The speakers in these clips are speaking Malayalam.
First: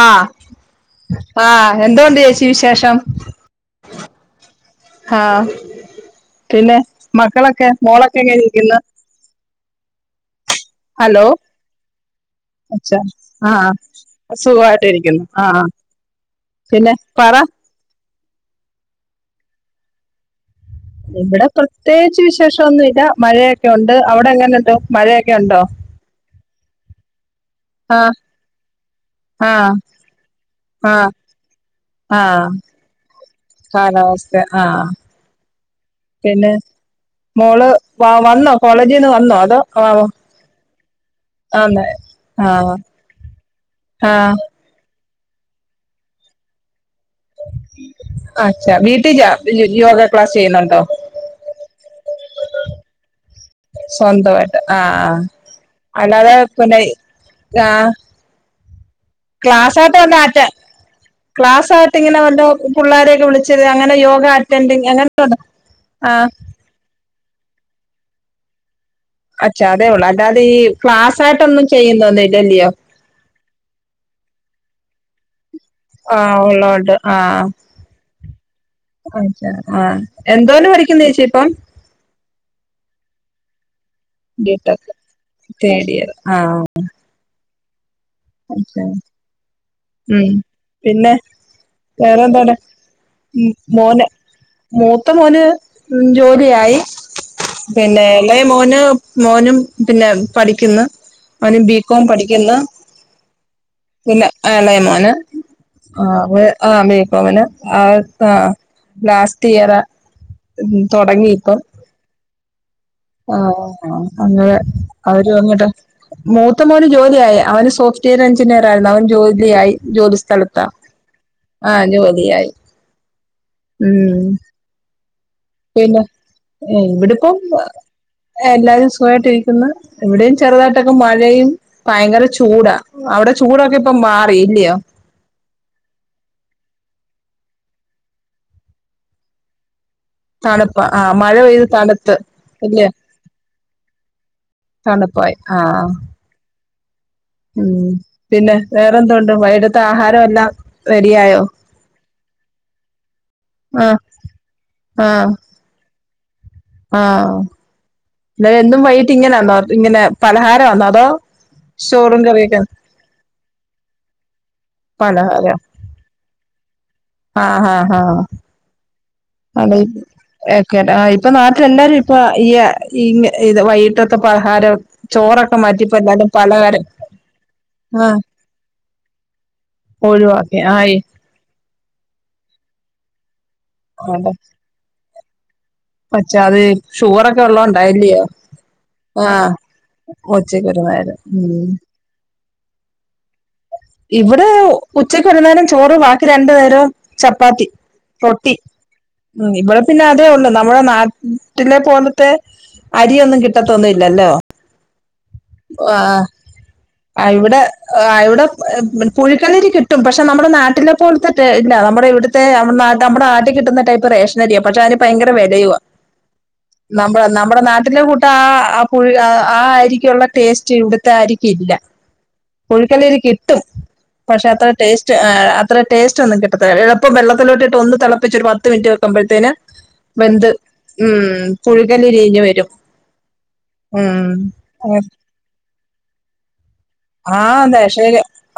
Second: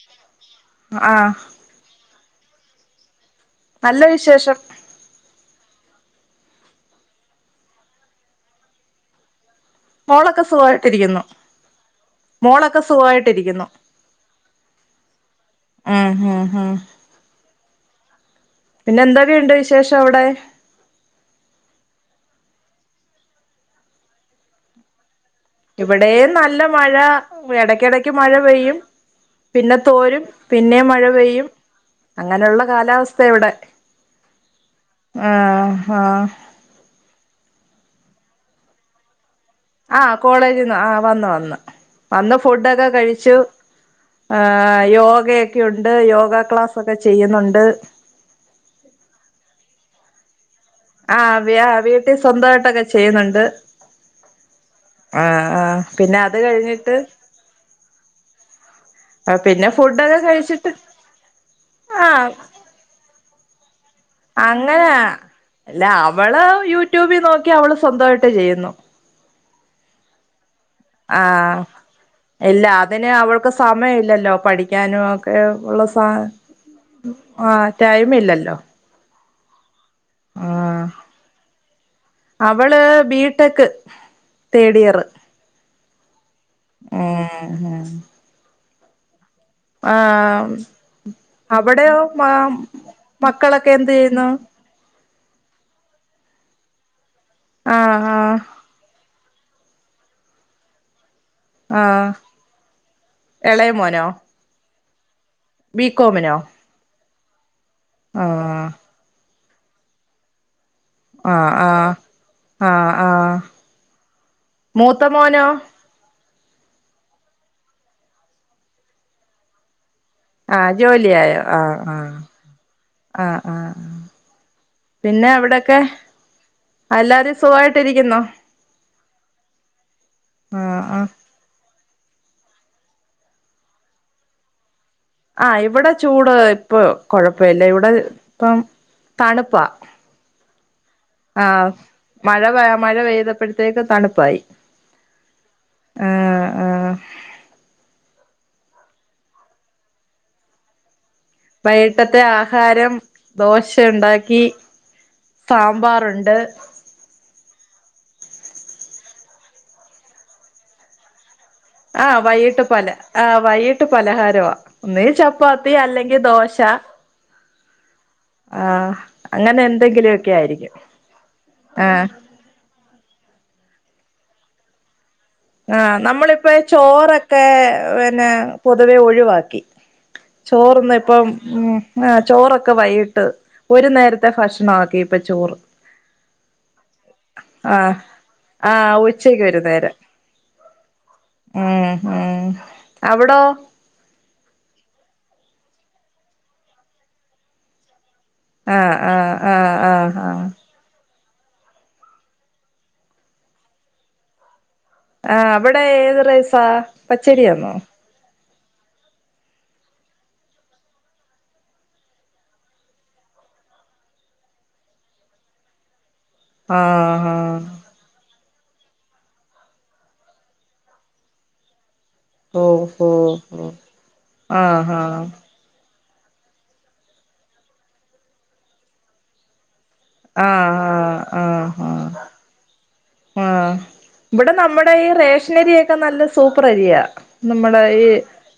ആ ആഹ് ആ എന്തോൊണ്ട് ചേച്ചി വിശേഷം നല്ല വിശേഷം ആ പിന്നെ മക്കളൊക്കെ മോളൊക്കെ എങ്ങനേ ഇരിക്കുന്നു മോളൊക്കെ സുഖായിട്ടിരിക്കുന്നു ഒച്ചാ ആ ആ അ സുഖായിട്ട് ഇരിക്കുന്നു ആഹ് ഹാ ഉം ഉം ഉം പിന്നെ പറ പിന്നന്തൊകെണ്ട് വിശേഷവ്ടെ? ഇവിടെ പ്രത്യേകിച്ച് വിശേഷൊന്നുല്ല്യാ മഴയൊക്കെ ഉണ്ട് അവിടെ എങ്ങനെ ഉണ്ടോ മഴയൊക്കെ ഉണ്ടോ ഇവിടേ നല്ല മഴ എടക്കെടക്ക് ആഹ് മഴ പെയ്യും ആഹ് പിന്നെ തോരും പിന്നേം മഴ ആഹ് പെയ്യും ആഹ് അങ്ങനെ ഉള്ള കാലാവസ്ഥ്യാ ഇവ്ടെ കാലാവസ്ഥ ആഹ് ആഹ് ആഹ് പിന്നെ മോള് വ വന്നോ കോളേജിന്ന് വന്നോ അതോ ആ കോളേജിന്ന് ആ വന്നു വന്നു ആന്നേ വന്ന് ആഹ് ഫുഡോക്കെ കയ്ച്ചു ആഹ് യോഗ ക്കെയുണ്ട് യോഗ ക്ലാസ്സൊക്കെ ചെയ്യുന്നുണ്ട് അ വീട്ടി യോഗ ക്ലാസ് ചെയ്യുന്നുണ്ടോ ആ വ വീട്ടി സ്വന്തായിട്ടൊക്കെ ചെയ്യുന്നുണ്ട് ആ ആ പിന്നെ അല്ലാതെ അത് പിന്നെ കഴിഞ്ഞിട്ട് പിന്നെ ക്ലാസ് ആയിട്ട് വല്ല ഫുഡൊക്കെ ആറ്റ കഴിച്ചിട്ട് ക്ലാസ്സ ആയിട്ട് ഇങ്ങനെ ആഹ് വല്ലോ പിള്ളോരെയൊക്കെ വിളിച്ച അങ്ങനെ യോഗ അറ്റൻഡിങ് അങ്ങനെയ അങ്ങനെ അല്ല ആ അവള് യൂട്യൂബിൽ നോക്കി അവള് സ്വന്തവായിട്ട് ചെയ്യുന്നു അച്ഛാ അതേ ഉള്ളൂ അല്ലാതെ ഈ ക്ലാസ് ആഹ് ആയിട്ടൊന്നും ചെയ്യുന്നോന്ന് ഇല്ല ഇല്ലലിയോ അതിന് അവൾക്ക് സമയല്ലല്ലോ പഠിക്കാനും ഒക്കെ ഉള്ള സ ആ ഉള്ളോണ്ട് ആ ടൈം ഇല്ലല്ലോ അ ആ എന്തോന്ന് ആഹ് പഠിക്കുന്ന ചേച്ചി ഇപ്പം അവള് ബീടെക്ക് ബിടെക് തേടിയർ ആഹ് ഉം [unintelligible] ഉം ആഹ് പിന്നെ അവിടെയോ ആ വേറെന്താണ് മക്കളൊക്കെ മോന് എന്ത്യ്യുന്നു മൂത്ത മോന് ജോലിയായി ആഹ് ആഹ് പിന്നെളയ മോന് മോനും പിന്നെ പഠിക്കുന്നു അവന് ബികോം പഠിക്കുന്ന എളയമോൻ പിന്നെ ആ എളയമോന് ആ ബികോമിനോ ആ ബീകോമിന് ആഹ് ആഹ് ലാസ്റ്റ് ഇയറ ഉം ആഹ് തുടങ്ങിപ്പൊ ആഹ് ആഹ് അങ്ങെ മൂത്ത അവര് മോനോ പറഞ്ഞിട്ട് മൂത്ത മോന് ജോലിയായി അവന് സോഫ്റ്റ്വെയർ എഞ്ചിനീയർ ആയിരുന്നു അവൻ ജോലിയായി ജോ ആ ജോലിയ ആയോ ആഹ് ആഹ് ആഹ് ആഹ് ഉം പിന്നെ അവിടെക്കെ ഇവിടെപ്പം എല്ലരും സുഖമായിട്ട് രിക്കുന്ന ഇവിടെയും ആഹ് ചെറുതായിട്ടൊക്കെ ആഹ് മഴയും ഭയങ്കര ചൂടാ അവിടെ ചൂടൊക്കെ ഇപ്പ മാറിലിയോ ആഹ് ഇവിടെ ചൂട് ഇപ്പൊ കൊഴപ്പല്ല ഇവിടെ ഇപ്പം തണുപ്പാ തണുപ്പ ആ മഴ പെയ്ത് ആഹ് തണുത്ത് മഴ ഇല്ലേ മഴ പെയ്തപ്പോഴത്തേക്ക് തണുപ്പായി തണുപ്പായി ആഹ് ആഹ് ആഹ് ഉം പിന്നെ വേറെന്ത ഉണ്ട് വൈടത്തെ ആഹാരം എല്ലാം റെഡിയായോ വൈട്ടത്തെ ആഹാരം ദോശ ആ ഉണ്ടാക്കി സാമ്പാറുണ്ട് ആഹ് പിന്നെ എന്തും വൈകട്ട് ഇങ്ങനെന്നോ ഇങ്ങനെ പലഹാരം വന്നോ അതോ ആഹ് ചോറും കറിയൊക്കെ വൈകിട്ട് പല ആഹ് വൈകിട്ട് പലഹാരമ നീ ചപ്പാത്തി അല്ലെങ്കി ദോശ. ആഹ് ഹ ഹ ആഹ് അങ്ങനെ അതെ എന്തെങ്കിലുവൊക്കെ ആയിരിക്കും ക്കെടാ ഇപ്പൊ നാട്ടില് എല്ലാരും ആഹ് ഇപ്പ ഈ ഇ ഇത് വൈകിട്ടത്തെ പലഹാരം ചോറൊക്കെ മാറ്റിപ്പോ ആഹ് എല്ലാരും നമ്മളിപ്പ പലഹാരം ചോറൊക്കെ ആ പിന്നെ പൊതുവെ ഒഴിവാക്കി ഒഴിവാക്കി ചോറ്ന്ന് ആയി ഇപ്പം ഉം ആഹ് ചോറൊക്കെ വൈകിട്ട് ഒരു നേരത്തെ ഭക്ഷണക്കി ഇപ്പൊ ചോറ് പച്ച അത് ഷുഗറൊക്കെ ആഹ് ഉള്ളോണ്ടയില്ലയോ ആഹ് ഉച്ചക്ക് ആഹ് ഉച്ചക്കൊരു നേരം ഉം ഏഹ് എഹ് അവിടോ ഇവിടെ ഉച്ചക്ക് ഒരു ന്നേരം ചോറ് ബാക്കി രണ്ടു നേരം ചപ്പാത്തി റൊട്ടി ആഹ് ആഹ് ഉം ആഹ് ഇവിടെ പിന്നെ ആഹ് അതേ ആഹ് ഉള്ളൂ നാം നമ്മുടെ നാട്ടിലെ പോലത്തെ അരിയൊന്നും കിട്ടത്തൊന്നുംല്ലല്ലേ ആഹ് അവിടെ ഏത് റൈസാ പച്ചരിയാന്നോ. ആഹ് ഇവിടെ പുഴുക്കല്ലിരി കിട്ടും പക്ഷെ നമ്മുടെ നാട്ടിലെ പോലത്തെ ടേ ഇല്ല നമ്മുടെ ഇവി മ്മ ന നമ്മുടെ ആട്ടി കിട്ടുന്ന ടൈപ്പ് റേഷനരിയ പക്ഷെ അതിന് ഭയങ്കര വെലയുവ നമ്മ ആഹ് ആഹ് നമ്മുടെ നാട്ടിലെ കൂട്ട ആഹ് ആഹ് പുഴ ആഹ് അരിക്കുള്ള ടേസ്റ്റ് ഇവിടുത്തെ അരിക്ക് ഇല്ല. ഓഹോ കുഴിക്കല്ലരി കിട്ടും ഹോ പക്ഷെ അത്ര ആഹാ ടേസ്റ്റ് ഏഹ് അത്ര ടേസ്റ്റ് ഒന്നും കിട്ടത്തില്ല എളുപ്പം വെള്ളത്തിലോട്ടിട്ട് ഒന്ന് തിളപ്പിച്ച ഒരു പത്ത് മിറ്റ് വെക്കുമ്പോഴത്തേന്. വെന്ത് ആഹാ ഉം ആഹാ പുഴുകലരി ഇഞ്ഞ് വരും. ആഹ് ഉം ഇവിടെ നമ്മടെ ഈ റേഷനരിയൊക്കെ നല്ല സൂപ്പർ അരിയ. ആ നമ്മുടെ ദശ ഈ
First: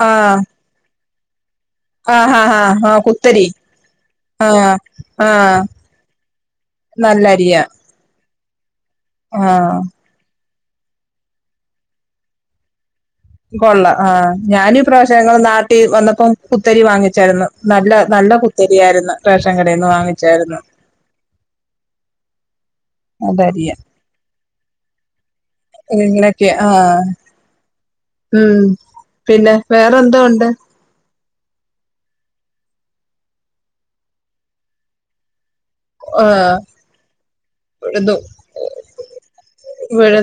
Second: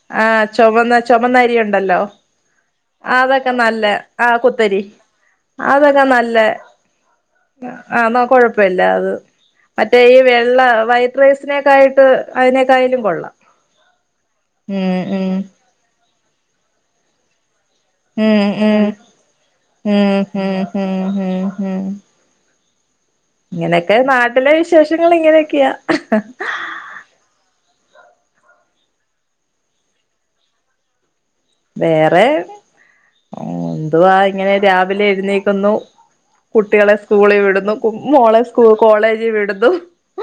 ആ ആഹ് ചുവന്ന ചുവന്നരിയു ണ്ടല്ലോ ആ ഹാ ഹാ ആ കുത്തരി അതന്നെ നല്ല ആഹ് കുത്തരി. അതൊക്കെ നല്ല. നല്ലരിയ. ആഹ് ന്ന കൊഴപ്പല്ല അത്. മറ്റേ ഈ വെള്ള വൈറ്റ് റൈസിനേക്കായിട്ട് അതിനേക്കായും കൊള്ളാം. കൊള്ള ആഹ് ഞാനും ഈ ഉം ഉം പ്രാവശ്യനങ്ങൾ നാട്ടി വന്നപ്പോം കുത്തരി വാങ്ങിച്ചായിരുന്നു നല്ല. നല്ല ഉം ഉം കുത്തരിയായിരുന്നു റേഷൻ കടേന് ഉം വാങ്ങിച്ചായിരുന്നു. ഉം ഉം ഉം ഉം അതരിയ ഇങ്ങനെയൊക്കെ നാട്ടിലെ വിശേഷങ്ങൾ ഇങ്ങനെയൊക്കെയാ. എങ്ങനെക്കെ ആഹ് ഉം പിന്നെ വേറെന്തോ ഉണ്ട്? വേറെ ന്തുവാ ഇങ്ങനെ രാവിലെ എഴുന്നേക്കുന്നു. ആഹ് കുട്ടികളെ സ്കൂളിൽ വിടുന്നു ഉഴുന്നു മോളെ സ്കൂ കോളേജിൽ വിടുന്നു.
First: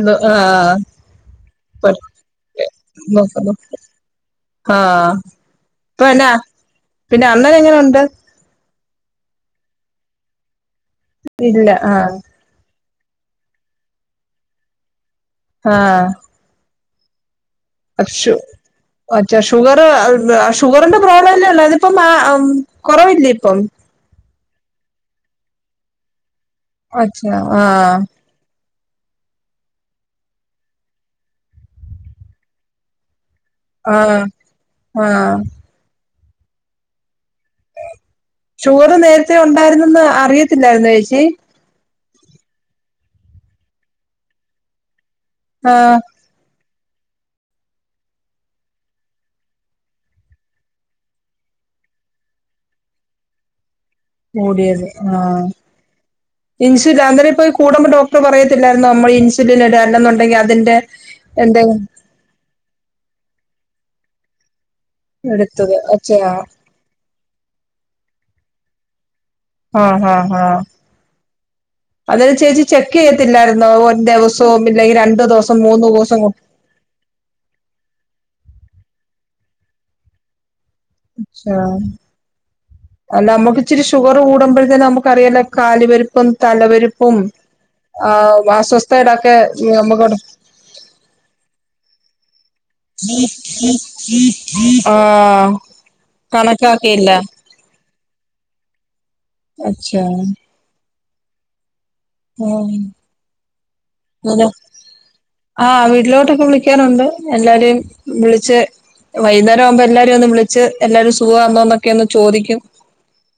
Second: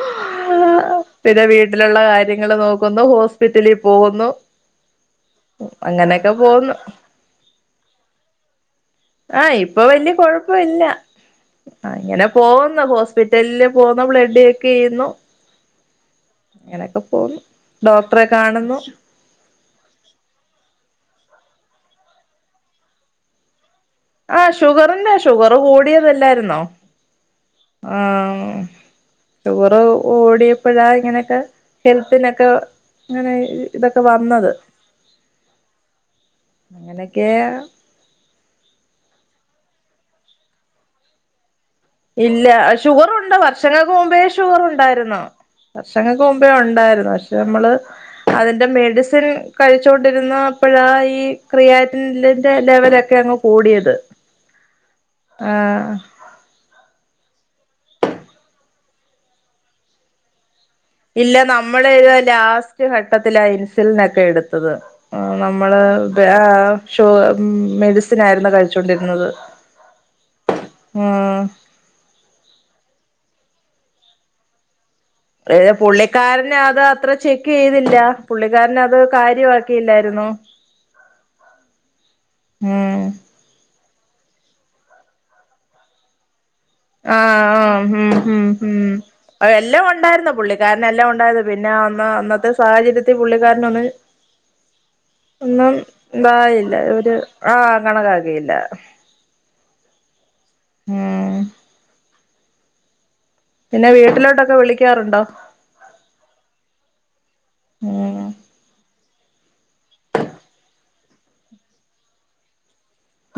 ആഹ് പിന്നെ വീട്ടിലുള്ള കാര്യങ്ങൾ നോക്കുന്നു ഹോസ്പിറ്റലി പോകുന്നു. ആഹ് ഇപ്പ എന്നെ അങ്ങനെയൊക്കെ പോകുന്നു പിന്നെ അണ്ണനെങ്ങനെയുണ്ട്? ആഹ് ഇപ്പൊ വലിയ കൊഴപ്പയില്ല ഇല്ല ആഹ് അങ്ങനെ പോകുന്ന ഹോസ്പിറ്റലില് പോകുന്ന ബ്ലഡ് ചെക്കയ്യുന്നു. ആഹ്. അങ്ങനെക്കെ പോന്നു ഡോക്ടറെ ഷു കാണുന്നു. മറ്റേ ഷുഗർ ഷുഗറിന്റെ പ്രോബ്ലം അല്ലേ ഇള്ളത് അതിപ്പ കുറവില്ലേ ഇപ്പം. ആഹ് ഷുഗറിന്റെ ഷുഗർ കൂടിയതല്ലായിരുന്നോ. ആഹ് അതുപോലെ ഓടിയപ്പോഴാ ഇങ്ങനെയൊക്കെ ഹെൽത്തിനൊക്കെ ഇങ്ങനെ. ഇതൊക്കെ ആഹ് വന്നത് ആഹ് അങ്ങനെക്കേ ചോറ് നേരത്തിന് ഉണ്ടായിരുന്നെന്ന് അറിയത്തില്ലായിരുന്നോ ചേച്ചി ഇല്ല ഷുഗറുണ്ട്. വർഷങ്ങൾക്ക് മുമ്പേ ഷുഗറുണ്ടായിരുന്നു. ആഹ് വർഷങ്ങ ക്കു മുമ്പേ ഉണ്ടായിരുന്നു. പക്ഷെ നമ്മള്. അതിന്റെ മെഡിസിൻ കഴിച്ചോണ്ടിരുന്നാ അപ്പഴാ ഈ ക്രിയാറ്റിലിന്റെ ലെവലൊക്കെ അങ്ങ് കൂടിയത്. കൂടിയത് ആഹ്. ഇൻസുലി അന്നേരിപ്പോ കൂടുമ്പോ ഡോക്ടർ പറയത്തില്ലായിരുന്നോ അമ്മൾ ഇൻസുലൻ ഇട് അല്ലെന്നുണ്ടെങ്കിൽ അതിന്റെ ഇല്ല എന്തെ നമ്മള് ഇത് ലാസ്റ്റ് ഘട്ടത്തിലാ ഇൻസുലിൻ ഒക്കെ എടുത്തത്. ആഹ് എടുത്തത് നമ്മള് അച്ഛാ ബേ ആ ഷു മെഡിസിന് ആയിരുന്നു കഴിച്ചോണ്ടിരുന്നത്. ആഹ് ആഹ് ആഹ് ഉം അതായത് ചേച്ചി ചെക്ക് ചെയ്യത്തില്ലായിരുന്നോ ഒൻ ദിവസവും ഇല്ലെങ്കിൽ രൺ ഇത് പുള്ളിക്കാരന് അത് അത്ര ചെ ക്ക് ചെയ്തില്ല. പുള്ളിക്കാരന് അത് കാര്യമാക്കിയില്ലായിരുന്നു. ഷാമ് ഉം അല്ല അമ്മക്ക് ഇച്ചിരി ഷുഗർ കൂടുമ്പോഴ്തന്നെ നമുക്ക് അറിയാല്ലോ കാല് പെരിപ്പും തലപെരു ആഹ് ആഹ് ഹും ഹും ഹും അസ്വസ്ഥതയുടെയൊക്കെ അത് എല്ലാം നമുക്ക് ഉണ്ടായിരുന്നോ പുള്ളിക് ക്കാരന്. എല്ലാം ഉണ്ടായത് പിന്നെ അന്ന് അന്നത്തെ സാഹചര്യത്തിൽ പുള്ളിക്കാരനൊന്നും ആഹ് ഒന്നും ഉണ്ടായില്ല കണക്കാക്കിയില്ല ഒരു ആഹ് കണക്കാക്കിയില്ല അച്യോ ആഹ് ഉം പിന്നെ വീട്ടിലോട്ടൊക്കെ വിളിക്കാറുണ്ടോ? ആഹ് വീട്ടിലോട്ടൊക്കെ വിളിക്കാറുണ്ട്. എല്ലാരേം ഉം വിളിച്ച് വൈന്നേരം ആവുമ്പേൾ എല്ലാരും ഒന്ന് വിളിച്ച് എല്ലാരും സുഖാന്നോ എന്നൊക്കെ ഒന്ന് ചോദിക്കും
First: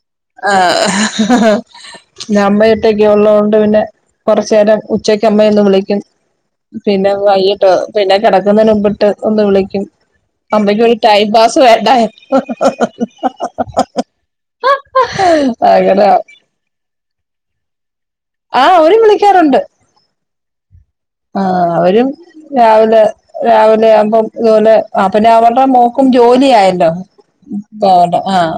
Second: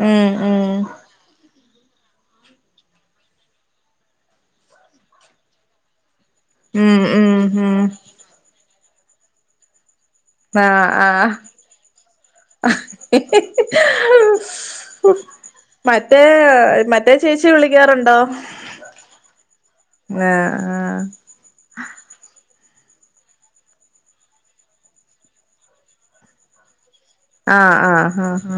ഉം ഉം ആഹ് ന്ന അമ്മ ഒറ്റയ്ക് ഉള്ളോണ്ട് പിന്നെ കുറച്ച് നേരം ഉച്ചക്ക് അമ്മയെ ഒന്ന് വിളിക്കും ഉം പിന്നെ ഉം വൈകീട്ടോ ഉം പിന്നെ കിടക്കുന്നതിന് മുമ്പിട്ട് ഒന്ന് വിളിക്കും അമ്മയ്ക്കും ആഹ് ഒരു ടൈം ആഹ് പാസു വേണ്ടായോ അങ്ങനെ മറ്റേ മറ്റേ ചേച്ചി വിളിക്കാറുണ്ടോ? ആഹ് ഓരും വിളിക്കാറുണ്ട് ആഹ് ആഹ് ആഹ് അവരും രാവിലെ രാവിലെ ആവുമ്പം ഇതുപോലെ ആ പിന്നെ അവരുടെ മോക്കും ജോലി ആയല്ലോ തവണ ആഹ്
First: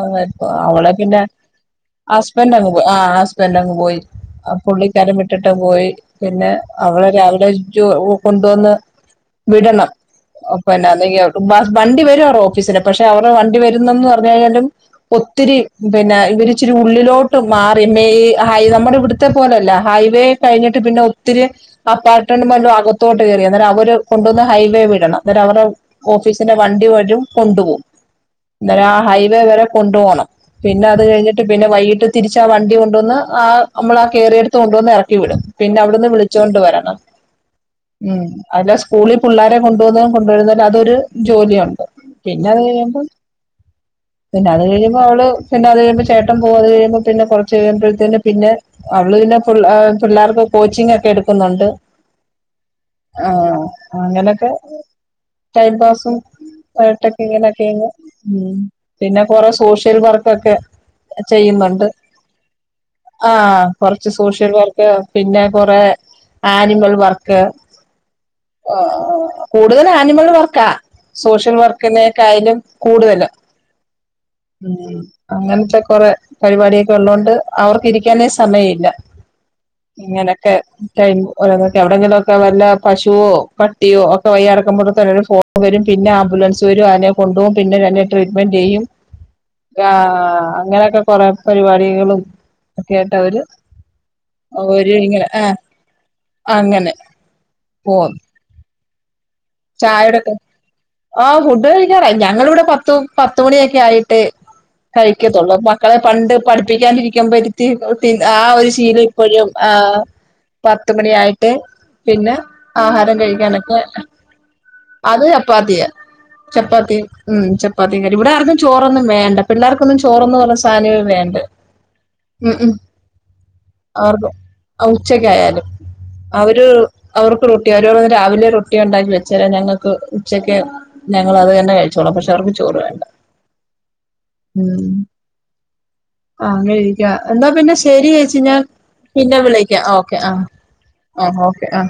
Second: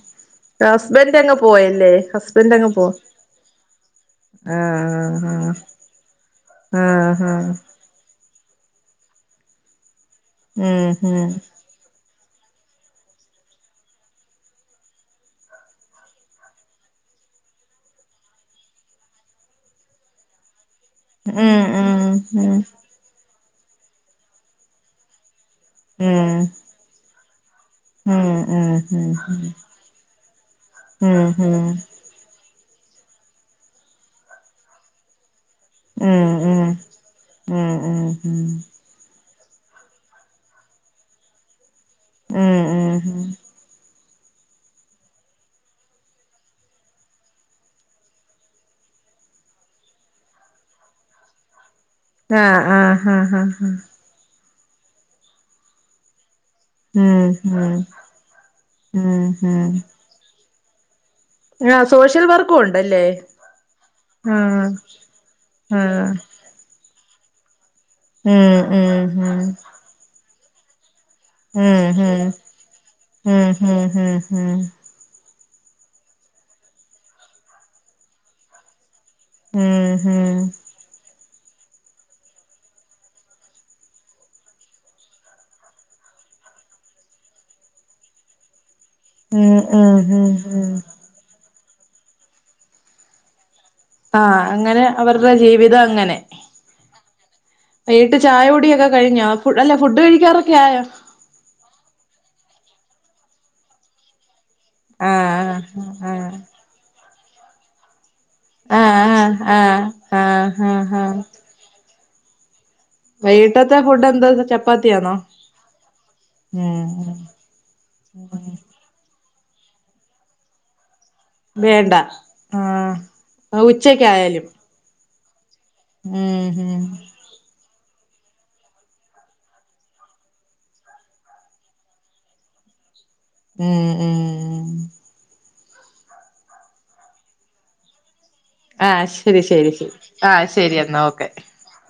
അവെപ്പോ അവളെ ഹസ്ബൻഡ് പിന്നെ അങ്ങ് പോയല്ലേ ഹസ് ഹസ്ബൻഡ് അങ്ങ് ഹസ്ബെന്റങ്ങു പോ പോയി ആഹ് ഹസ്ബൻ്റ് അങ്ങ് പോയി. അപ് പുള്ളിക്കാരൻ വിട്ടിട്ട് ആഹ് പോയി പിന്നെ അവളെന്നെ ആഹ് ആഹ് ആഹ് അവിടെച്ചു കൊണ്ടുവന്ന് വിടണം ഉം അപ്പന്നാ നെയ്യാ വ വണ്ടി വരും അവരെ ഓഫീസിലെ പക്ഷെ അവരെ വണ്ടി വരുന്നന്ന് പറഞ്ഞു ആയാലും ഒത്തിരി പിന്നെ ഇവരി ഇച്ചിരി ഉള്ളിലോട്ട് മാറി മെയ് ഹൈ നമ്മുടെ ഇവിടുത്തെ പോലെയല്ല ഹൈവേ കഴിഞ്ഞിട്ട് പിന്നെ ഒ ഒത്തിരി ഉം ഉം അപ്പാർട്ട്മെന്റ് മല്ലോ അകത്തോട്ട് കേറി അന്നേരം അവര് കൊണ്ടുവന്ന് ഹൈവേ വിടണം അന്നേരം അവരെ ഓഫീസിനെ വണ്ടി വരും കൊണ്ടു പോകും ഉം ഉം ഉം ഉം ഉം ഉം ഉം ഉം ഉം ഉം അന്നരം ആ ഉം ഹൈവേ വരെ കൊണ്ടു പോണം പിന്നെ അത് കഴിഞ്ഞിട്ട് പിന്നെ വൈകിട്ട് തിരിച്ച് ആ വണ്ടി കൊണ്ടുവന്ന് ആ നമ്മൾ ആ കേറിയെടുത്ത് കൊണ്ടുവന്ന് ഇറക്കി വിടും. പിൻ വിളിച്ചോണ്ട് വരണം ഉം അവൻ്റെ സ്‌കൂളി പുള്ളോരെ കൊണ്ടുപോന്നതും കൊണ്ട് വരുന്നതും അതൊരു ജോലിയുണ്ട്. ഉം പിന്നത് ഉം കഴിയുമ്പം ഉം പിന്നെ അത് കഴുമ്പോൾ അവള് പിന്നെ അത് കഴുമ്പോ ചേട്ടൻ പോകും അത് കഴിയുമ്പോ പിന്നെ കുറച്ച് കഴിയുമ്പഴത്തേന് പിന്നെ അവള് പിന്നെ പുൾ പിള്ളേർക്ക് കോച്ചിങ് ഒക്കെ എടുക്കുന്നുണ്ട് ആഹ് ആഹ് ഹാ ആ ഹാ ഹാ അങ്ങനൊക്കെ ടൈം പാസും ആയിട്ടൊക്കെ ഉം ഇങ്ങനെ ഉം കഴിയുന്നു പിന്നെ ഉം കൊറേ ഉം സോഷ്യൽ വർക്കൊക്കെ ആ ചെയ്യുന്നുണ്ട് സോഷ്യൽ വർക്കും ഉണ്ടല്ലേ ആ കൊറച്ച് ആ സോഷ്യൽ വർക്ക് പിന്നെ ആ കൊറേ ആനിമൽ വർക്ക് ഉം ഉം ഉം കൂടുതൽ ആനിമൽ വർക്കാ സോഷ്യൽ ഉം ഉം വർക്കിനേക്കായലും കൂടുതലാ ഉം ഉം ഉം ഉം അങ്ങനത്തെ കൊറെ പരിപാടിയൊക്കെ ഉള്ളതുകൊണ്ട് അവർക്ക് ഇരിക്കാനേ സമയം ഇല്ല ഉം ഉം ഇങ്ങനൊക്കെ ടൈം എവിടെങ്കിലൊക്കെ വല്ല പശുവോ പട്ടിയോ ഒക്കെ വയ്യറക്കുമ്പോഴത്തെ [inaudible] വരും പിന്നെ ആംബുലൻസ് വരും അതിനെ കൊണ്ടുപോകും പിന്നെ തന്നെ ട്രീറ്റ്മെന്റ് ചെയ്യും ഉം ഉം ഉം ആഹ ഉം അങ്ങനെയൊക്കെ കൊറെ പരിപാടികളും ഒക്കെ ആയിട്ട് അവര് ആ അങ്ങനെ ഒരു ഇങ്ങനെ അവരുടെ ആഹ് ജീവിതം അങ്ങനെ അങ്ങനെ വീട്ട് പോകുന്നു ചായ കുടിയൊക്കെ കഴിഞ്ഞ അല്ല ഫുഡ് കഴിക്കാറൊക്കെ ആയോ ആ ഫുഡ് കഴിക്കാറായി ഞങ്ങളിവിടെ പത്തു പത്തുമണിയൊക്കെ ആയിട്ട് ആ കഴിക്കത്തുള്ളൂ മക്കളെ ആ പണ്ട് പഠിപ്പിക്കാണ്ടിരിക്കുമ്പരുത്തി പി ആ ഒരു ശീലം ഇപ്പോഴും ആ ആ ആ ആ പത്തുമണിയ ആായിട്ട് പിന്നെ ആഹാരം കഴിക്കാനൊക്കെ ഉ ദന്താത്ചാപ്പാ ത്യ അത് ചപ്പാത്തിയ ചപ്പാത്തി ഉ ചപ്പാത്തി കറി ഇവിടെും ചോ റൊന്നും വേണ്ട പിള്ളർക്കൊും ചോറന്നന്ന് പറഞ്ഞ സാധനമേ വേണ്ട വേണ്ട ഉം ഉം ആ അവർക്ക് ഉച്ചക്കായാലും ഉച്ചക്കായാലും ഉം അവര് ഉം അവർക്ക് ൊട്ടി അവരോന്ന് രാവിലെ റൊട്ടി കുട്ടി ഉണ്ടാക്കി വെച്ചേരാ ഞങ്ങൾക്ക് ഉച്ചക്ക് ഞങ്ങൾ അത് തന്നെ കഴിച്ചോളാം പക്ഷെ അവർക്ക് ചോറ് വേണ്ട ഉം ഉ ഉം ഉ ആ അങ്ങനെ ഇരിക്ക എന്താ പിന്നെ ശരി ചേച്ചിഞ്ഞാൻ ആഹ് പിന്നെ ശരി ശരി വിളക്ക ശരി ഓക്കെ ആഹ ആഹ് ശരി എന്നാ ആ ഓക്കെ ആഹ